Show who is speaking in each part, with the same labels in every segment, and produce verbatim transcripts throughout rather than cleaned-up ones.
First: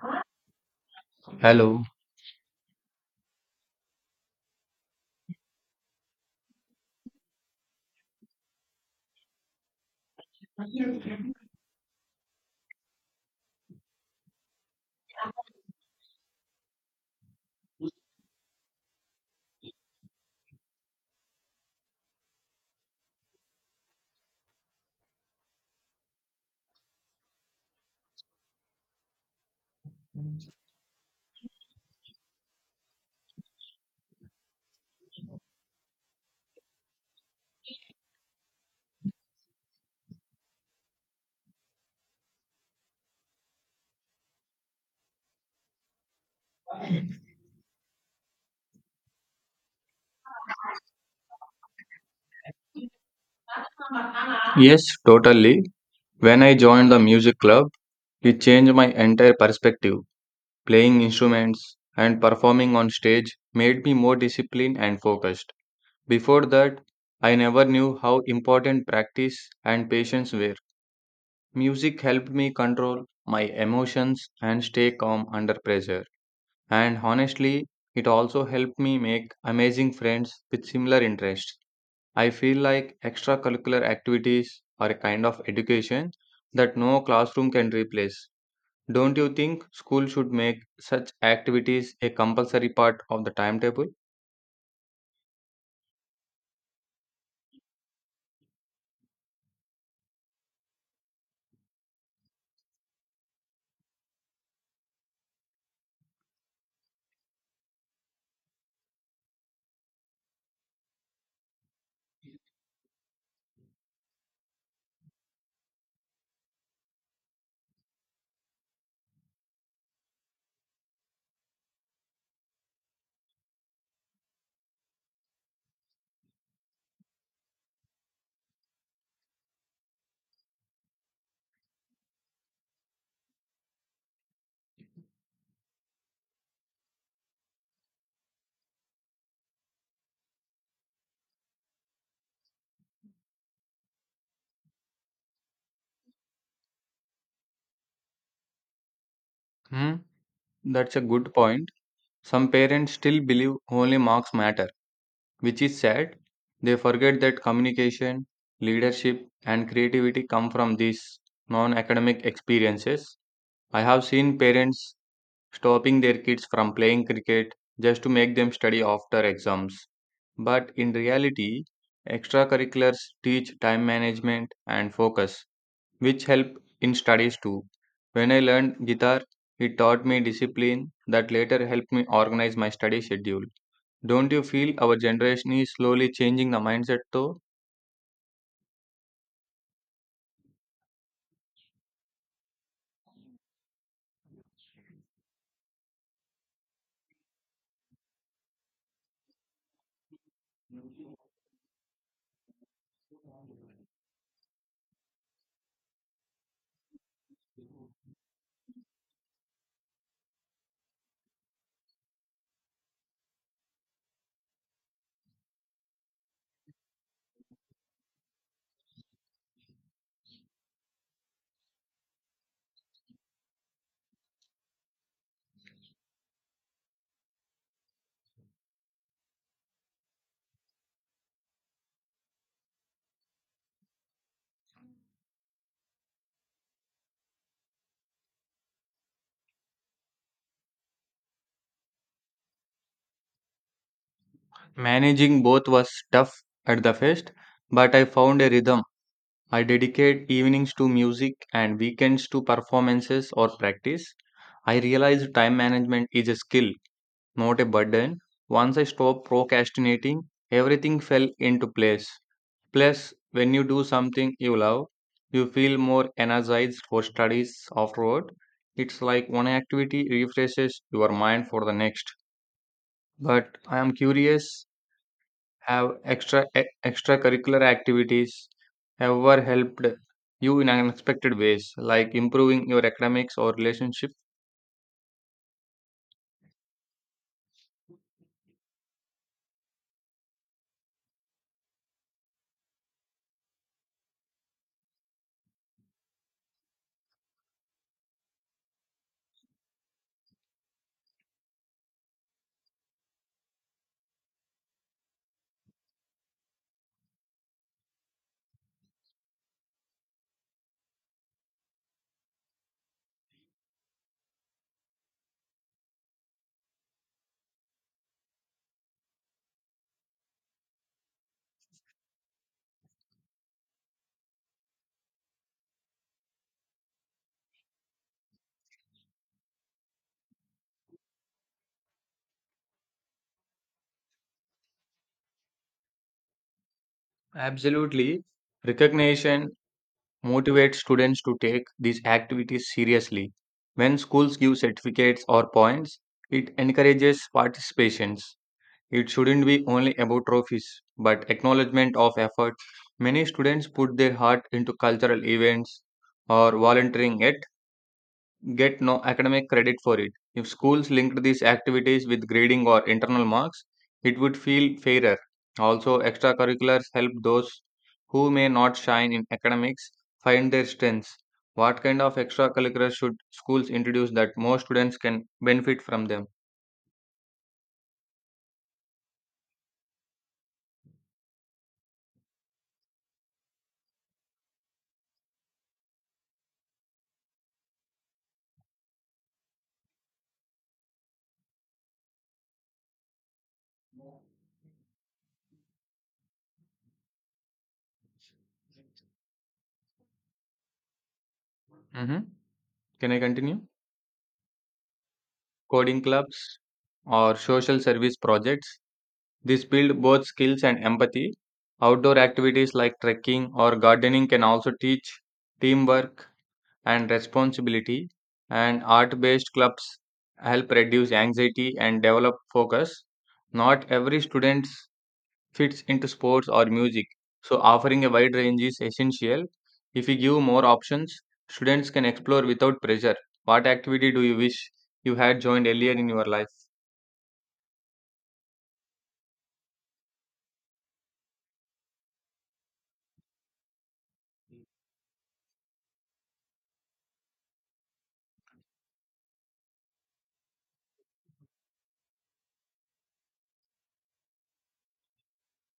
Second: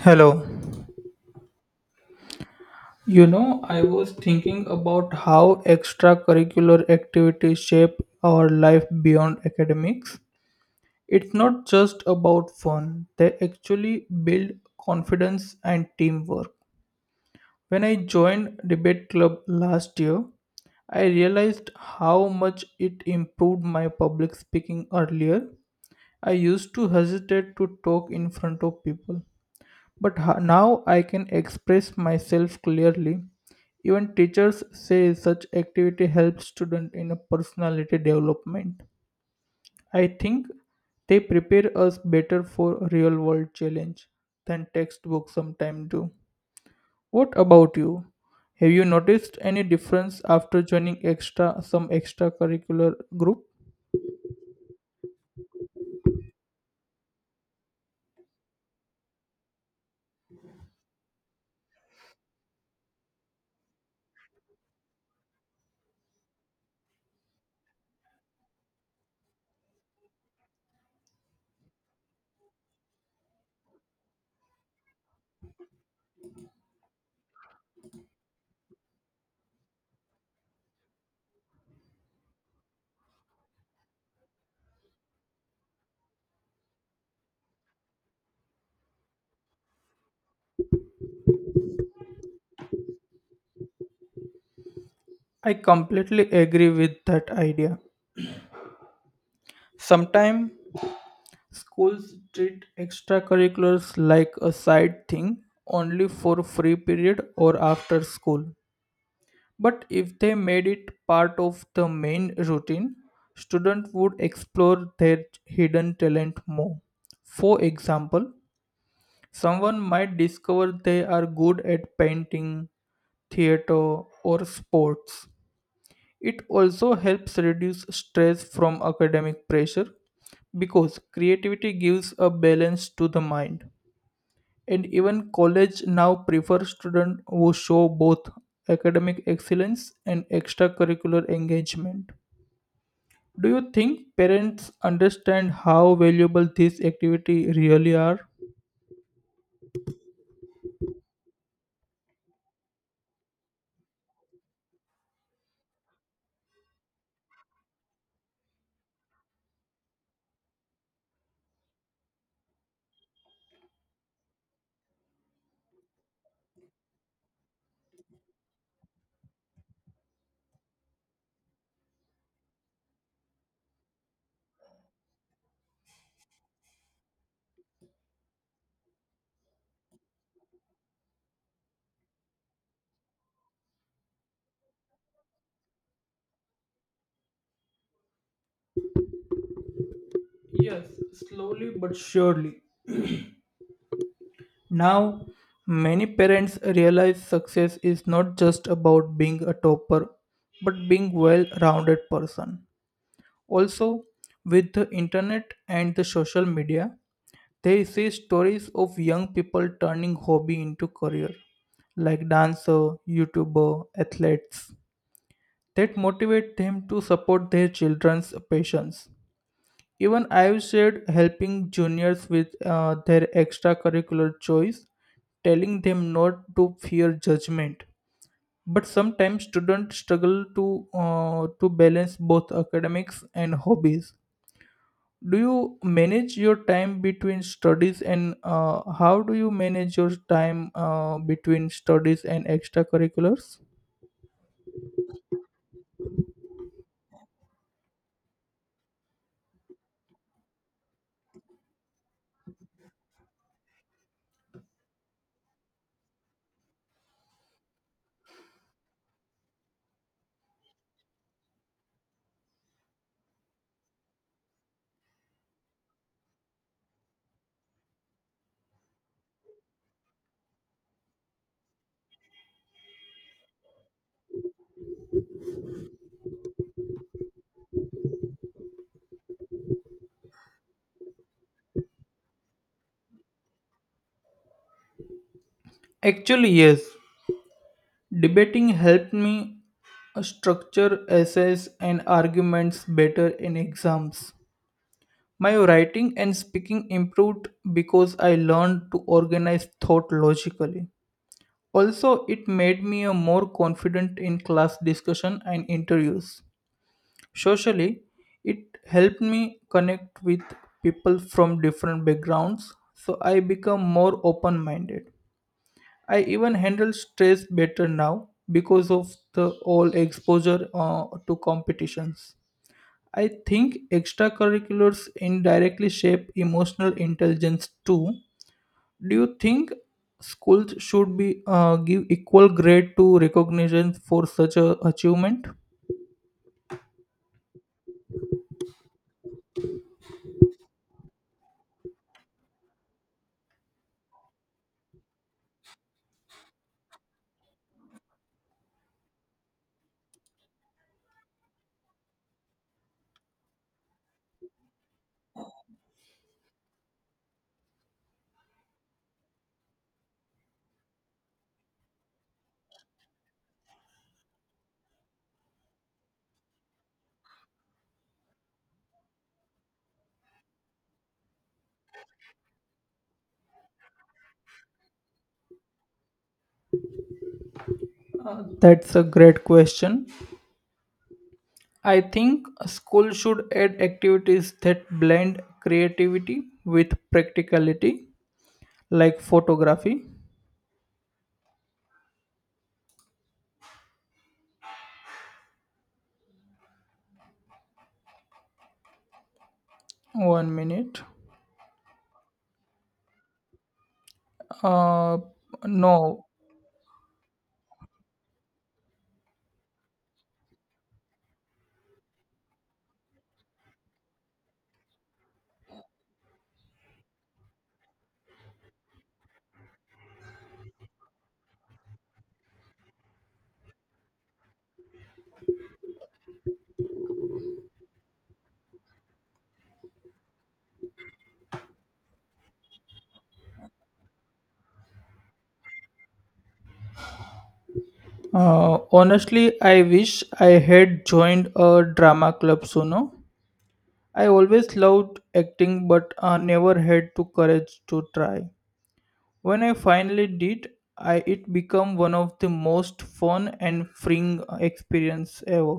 Speaker 1: Hello.
Speaker 2: Hello.
Speaker 1: You know, I was thinking about how extracurricular activities shape our life beyond academics. It's not just about fun, they actually build confidence and teamwork. When I joined debate club last year, I realized how much it improved my public speaking earlier. I used to hesitate to talk in front of people, but ho- now I can express myself clearly. Even teachers say such activity helps student in a personality development. I think they prepare us better for real world challenge than textbooks sometimes do. What about you? Have you noticed any difference after joining extra some extracurricular group?
Speaker 2: Yes, totally. When I joined the music club, it changed my entire perspective. Playing instruments and performing on stage made me more disciplined and focused. Before that, I never knew how important practice and patience were. Music helped me control my emotions and stay calm under pressure. And honestly, it also helped me make amazing friends with similar interests. I feel like extracurricular activities are a kind of education that no classroom can replace. Don't you think school should make such activities a compulsory part of the timetable?
Speaker 1: I completely agree with that idea. Sometimes schools treat extracurriculars like a side thing only for free period or after school. But if they made it part of the main routine, students would explore their hidden talent more. For example, someone might discover they are good at painting, theater, or sports. It also helps reduce stress from academic pressure because creativity gives a balance to the mind. And even college now prefer students who show both academic excellence and extracurricular engagement. Do you think parents understand how valuable these activities really are?
Speaker 2: Hmm? That's a good point. Some parents still believe only marks matter, which is sad. They forget that communication, leadership, and creativity come from these non academic experiences. I have seen parents stopping their kids from playing cricket just to make them study after exams. But in reality, extracurriculars teach time management and focus, which help in studies too. When I learned guitar, it taught me discipline that later helped me organize my study schedule. Don't you feel our generation is slowly changing the mindset though?
Speaker 1: Yes, slowly but surely. Now, many parents realize success is not just about being a topper, but being well-rounded person. Also, with the internet and the social media, they see stories of young people turning hobby into career, like dancer, YouTuber, athletes, that motivate them to support their children's passions. Even I've said helping juniors with uh, their extracurricular choice, telling them not to fear judgment. But sometimes students struggle to uh, to balance both academics and hobbies. Do you manage your time between studies and uh, How do you manage your time uh, between studies and extracurriculars?
Speaker 2: Managing both was tough at the first, but I found a rhythm. I dedicate evenings to music and weekends to performances or practice. I realize time management is a skill, not a burden. Once I stopped procrastinating, everything fell into place. Plus, when you do something you love, you feel more energized for studies afterward. It's like one activity refreshes your mind for the next. But I am curious, have extra e- extracurricular activities ever helped you in unexpected ways, like improving your academics or relationship?
Speaker 1: Actually, yes. Debating helped me structure essays and arguments better in exams. My writing and speaking improved because I learned to organize thought logically. Also, it made me a more confident in class discussion and interviews. Socially, it helped me connect with people from different backgrounds, so I become more open-minded. I even handle stress better now because of the all exposure uh, to competitions. I think extracurriculars indirectly shape emotional intelligence too. Do you think schools should be uh, give equal grade to recognition for such a achievement?
Speaker 2: Absolutely. Recognition motivates students to take these activities seriously. When schools give certificates or points, it encourages participations. It shouldn't be only about trophies, but acknowledgement of effort. Many students put their heart into cultural events or volunteering at get no academic credit for it. If schools linked these activities with grading or internal marks, it would feel fairer. Also, extracurriculars help those who may not shine in academics find their strengths. What kind of extracurriculars should schools introduce that more students can benefit from them?
Speaker 1: Uh, that's a great question. I think schools should add activities that blend creativity with practicality, like photography. One minute.
Speaker 2: Mhm. Can I continue?
Speaker 1: Uh,
Speaker 2: Coding
Speaker 1: no.
Speaker 2: clubs or social service projects. This build both skills and empathy. Outdoor activities like trekking or gardening can also teach teamwork and responsibility, and art based clubs help reduce anxiety and develop focus. Not every student fits into sports or music, so offering a wide range is essential. If we give more options, students can explore without pressure. What activity do you wish you had joined earlier in your life?
Speaker 1: Uh, honestly, I wish I had joined a drama club sooner. I always loved acting, but uh, never had the courage to try. When I finally did, I it became one of the most fun and freeing experience ever.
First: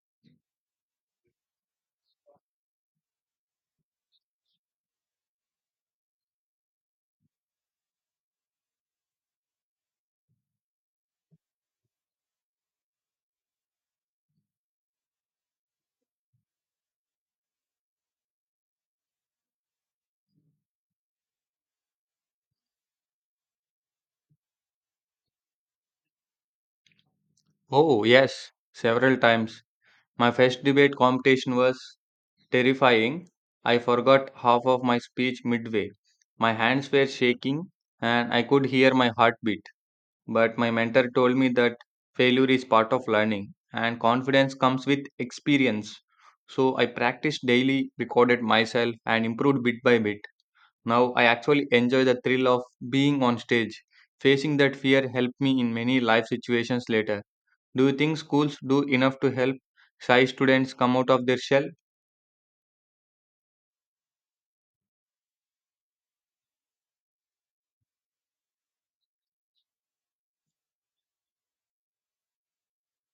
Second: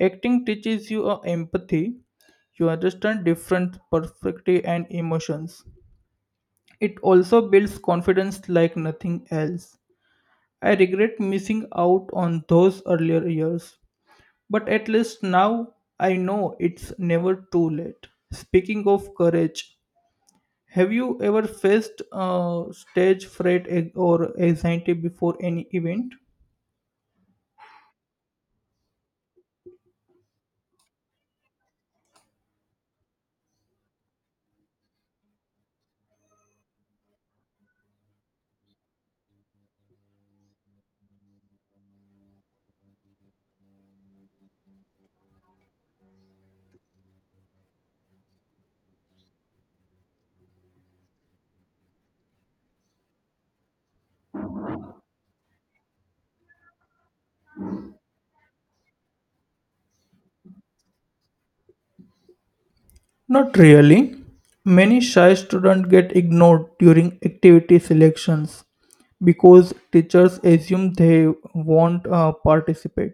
Speaker 1: Acting teaches you uh, empathy. You understand different perspective and emotions. It also builds confidence like nothing else. I regret missing out on those earlier years, but at least now I know it's never too late. Speaking of courage, have you ever faced uh, stage fright a- or anxiety before any event?
Speaker 2: Oh, yes, several times. My first debate competition was terrifying. I forgot half of my speech midway. My hands were shaking and I could hear my heartbeat. But my mentor told me that failure is part of learning and confidence comes with experience. So I practiced daily, recorded myself, and improved bit by bit. Now I actually enjoy the thrill of being on stage. Facing that fear helped me in many life situations later. Do you think schools do enough to help shy students come out of their shell?
Speaker 1: Not really. Many shy students get ignored during activity selections because teachers assume they won't uh, participate.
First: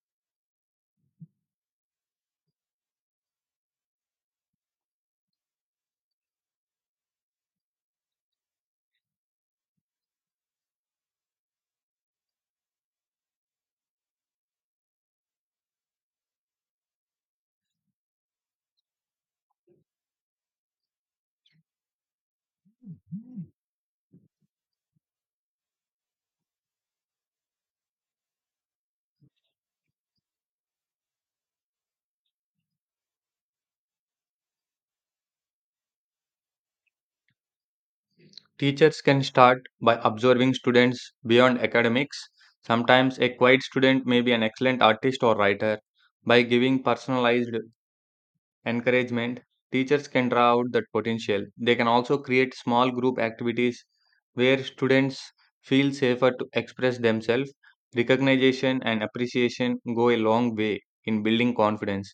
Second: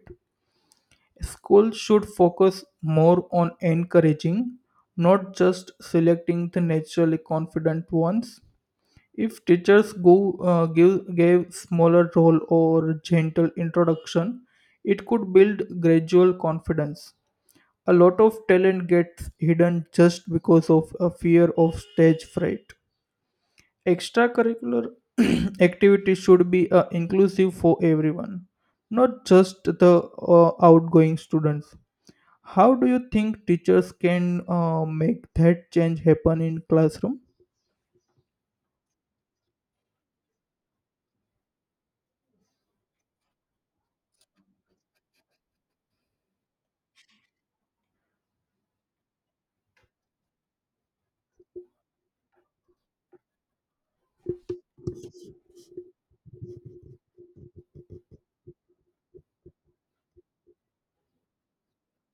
Speaker 1: Schools should focus more on encouraging, not just selecting the naturally confident ones. If teachers go, uh, give, gave smaller role or gentle introduction, it could build gradual confidence. A lot of talent gets hidden just because of a fear of stage fright. Extracurricular activities should be uh, inclusive for everyone, not just the uh, outgoing students. How do you think teachers can uh, make that change happen in classroom?
Speaker 2: Teachers can start by observing students beyond academics. Sometimes a quiet student may be an excellent artist or writer. By giving personalized encouragement, teachers can draw out that potential. They can also create small group activities where students feel safer to express themselves. Recognition and appreciation go a long way in building confidence.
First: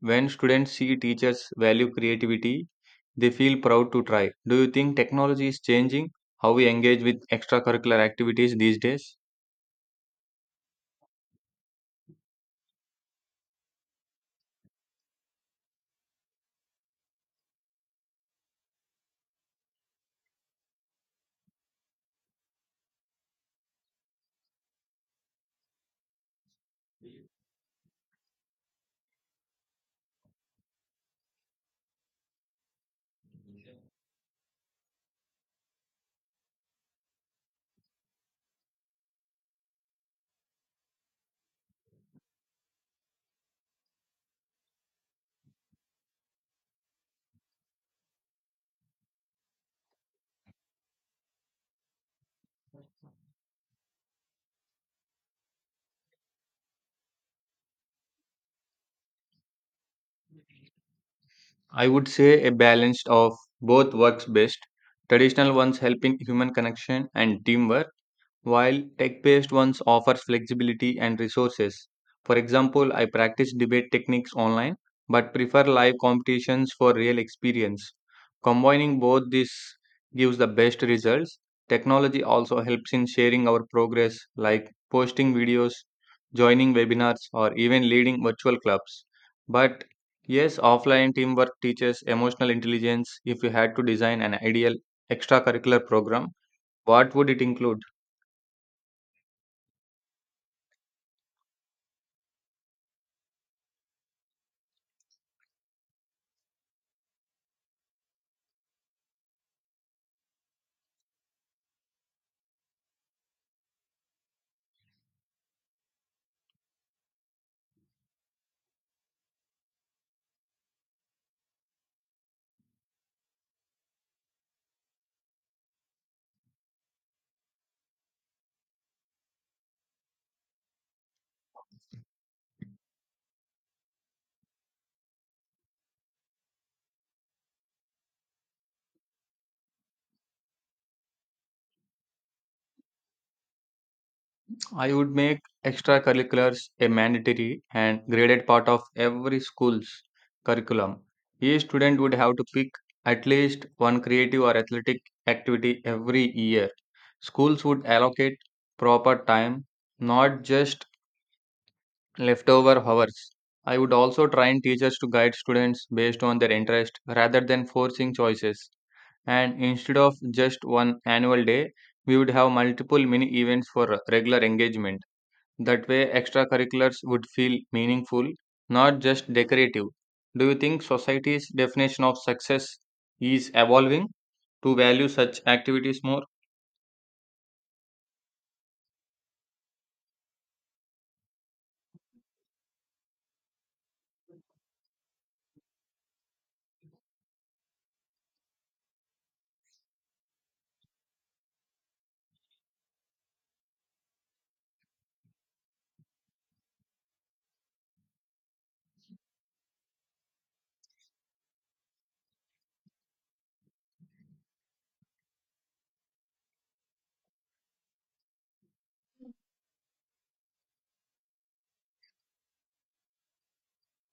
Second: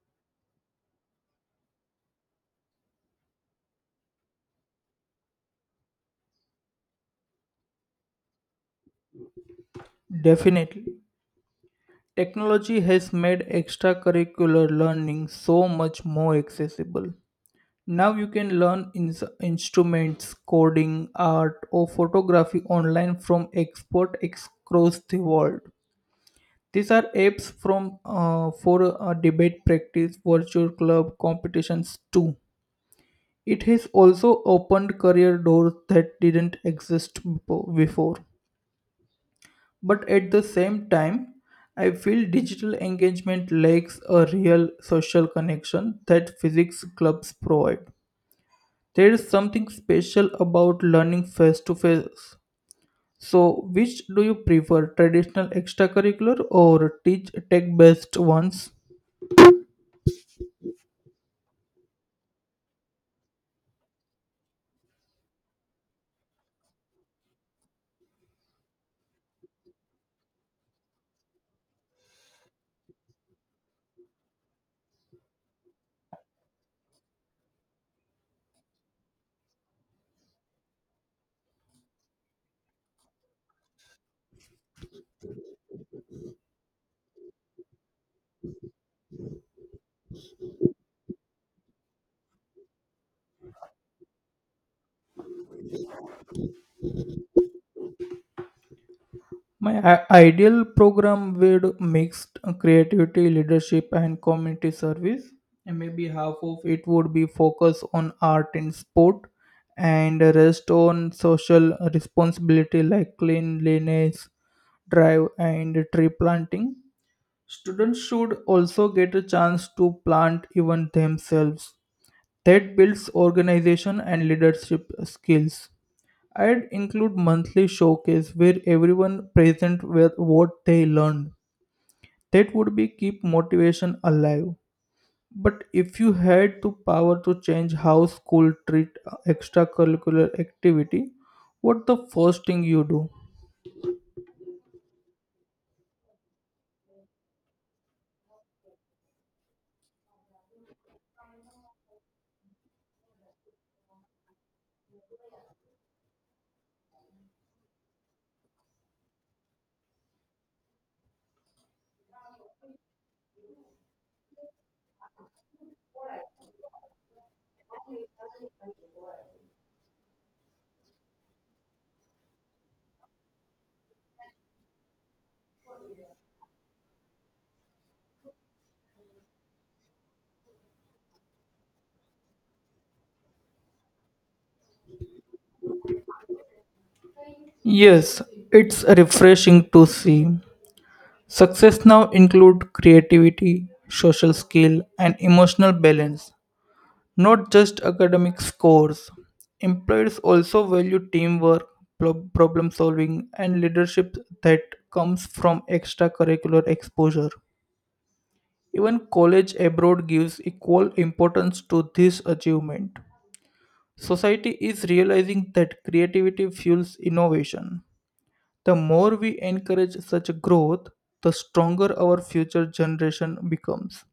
Speaker 2: When students see teachers value creativity, they feel proud to try. Do you think technology is changing how we engage with extracurricular activities these days?
Speaker 1: Definitely. Technology has made extracurricular learning so much more accessible. Now you can learn ins- instruments, coding, art, or photography online from experts across the world. These are apps from uh, for uh, debate practice, virtual club competitions too. It has also opened career doors that didn't exist bepo- before. But at the same time, I feel digital engagement lacks a real social connection that physics clubs provide. There is something special about learning face to face. So, which do you prefer, traditional extracurricular or teach tech based ones?
Speaker 2: I would say a balance of both works best. Traditional ones helping human connection and teamwork, while tech based ones offers flexibility and resources. For example, I practice debate techniques online but prefer live competitions for real experience. Combining both these gives the best results. Technology also helps in sharing our progress, like posting videos, joining webinars, or even leading virtual clubs. But yes, offline teamwork teaches emotional intelligence. If you had to design an ideal extracurricular program, what would it include?
Speaker 1: My i- ideal program would mix creativity, leadership, and community service. And maybe half of it would be focused on art and sport, and the rest on social responsibility like cleanliness, drive, and tree planting. Students should also get a chance to plant even themselves. That builds organization and leadership skills. I'd include monthly showcase where everyone present with what they learned. That would be keep motivation alive. But if you had the power to change how school treat extracurricular activity, what the first thing you do?
Speaker 2: I would make extracurriculars a mandatory and graded part of every school's curriculum. Each student would have to pick at least one creative or athletic activity every year. Schools would allocate proper time, not just leftover hours. I would also train teachers to guide students based on their interest rather than forcing choices. And instead of just one annual day, we would have multiple mini events for regular engagement. That way, extracurriculars would feel meaningful, not just decorative. Do you think society's definition of success is evolving to value such activities more?
Speaker 1: Yes, it's refreshing to see. Success now include creativity, social skill and emotional balance. Not just academic scores, employers also value teamwork, pro- problem solving, and leadership that comes from extracurricular exposure. Even college abroad gives equal importance to this achievement. Society is realizing that creativity fuels innovation. The more we encourage such growth, the stronger our future generation becomes.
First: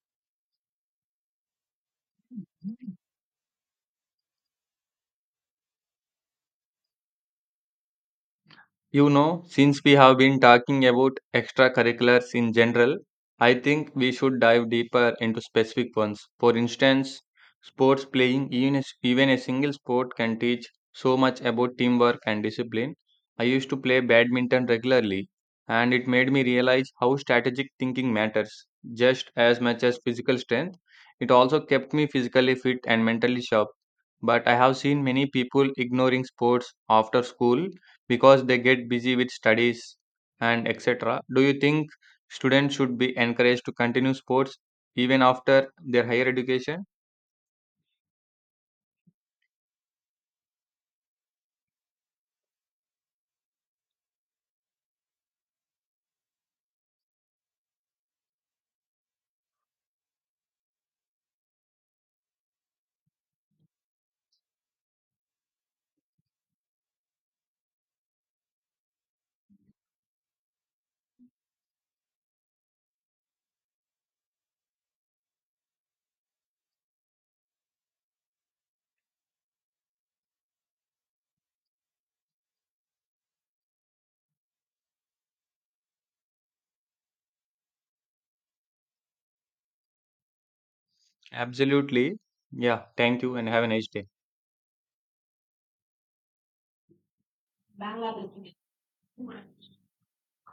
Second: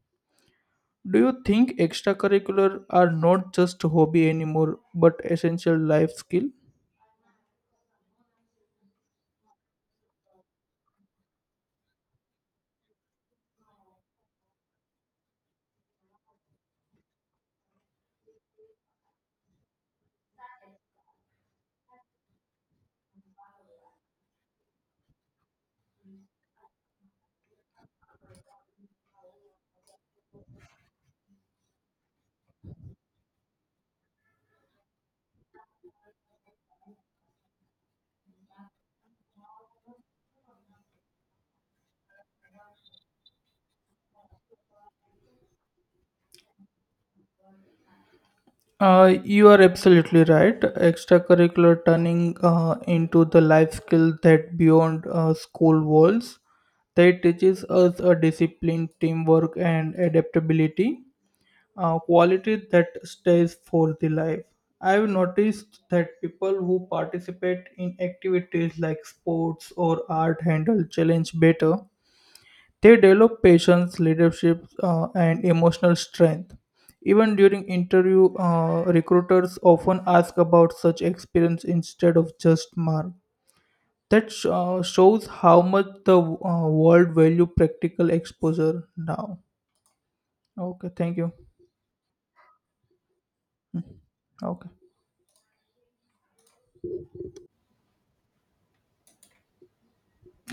Speaker 1: Do you think extracurricular are not just hobby anymore but essential life skill?
Speaker 2: You know, since we have been talking about extracurriculars in general, I think we should dive deeper into specific ones. For instance, sports playing, even a, s- even a single sport can teach so much about teamwork and discipline. I used to play badminton regularly, and it made me realize how strategic thinking matters just as much as physical strength. It also kept me physically fit and mentally sharp. But I have seen many people ignoring sports after school because they get busy with studies and et cetera. Do you think students should be encouraged to continue sports even after their higher education?
Speaker 1: Uh, you are absolutely right. Extracurricular turning uh, into the life skill that beyond uh, school walls. That teaches us a discipline, teamwork, and adaptability, a quality that stays for the life. I've noticed that people who participate in activities like sports or art handle challenge better. They develop patience, leadership, uh, and emotional strength. Even during interview, uh, recruiters often ask about such experience instead of just mark. That sh- uh, shows how much the uh, world value practical exposure now. Okay, thank you.
Speaker 2: Absolutely. Yeah, thank you and have a nice day.
Speaker 1: Okay.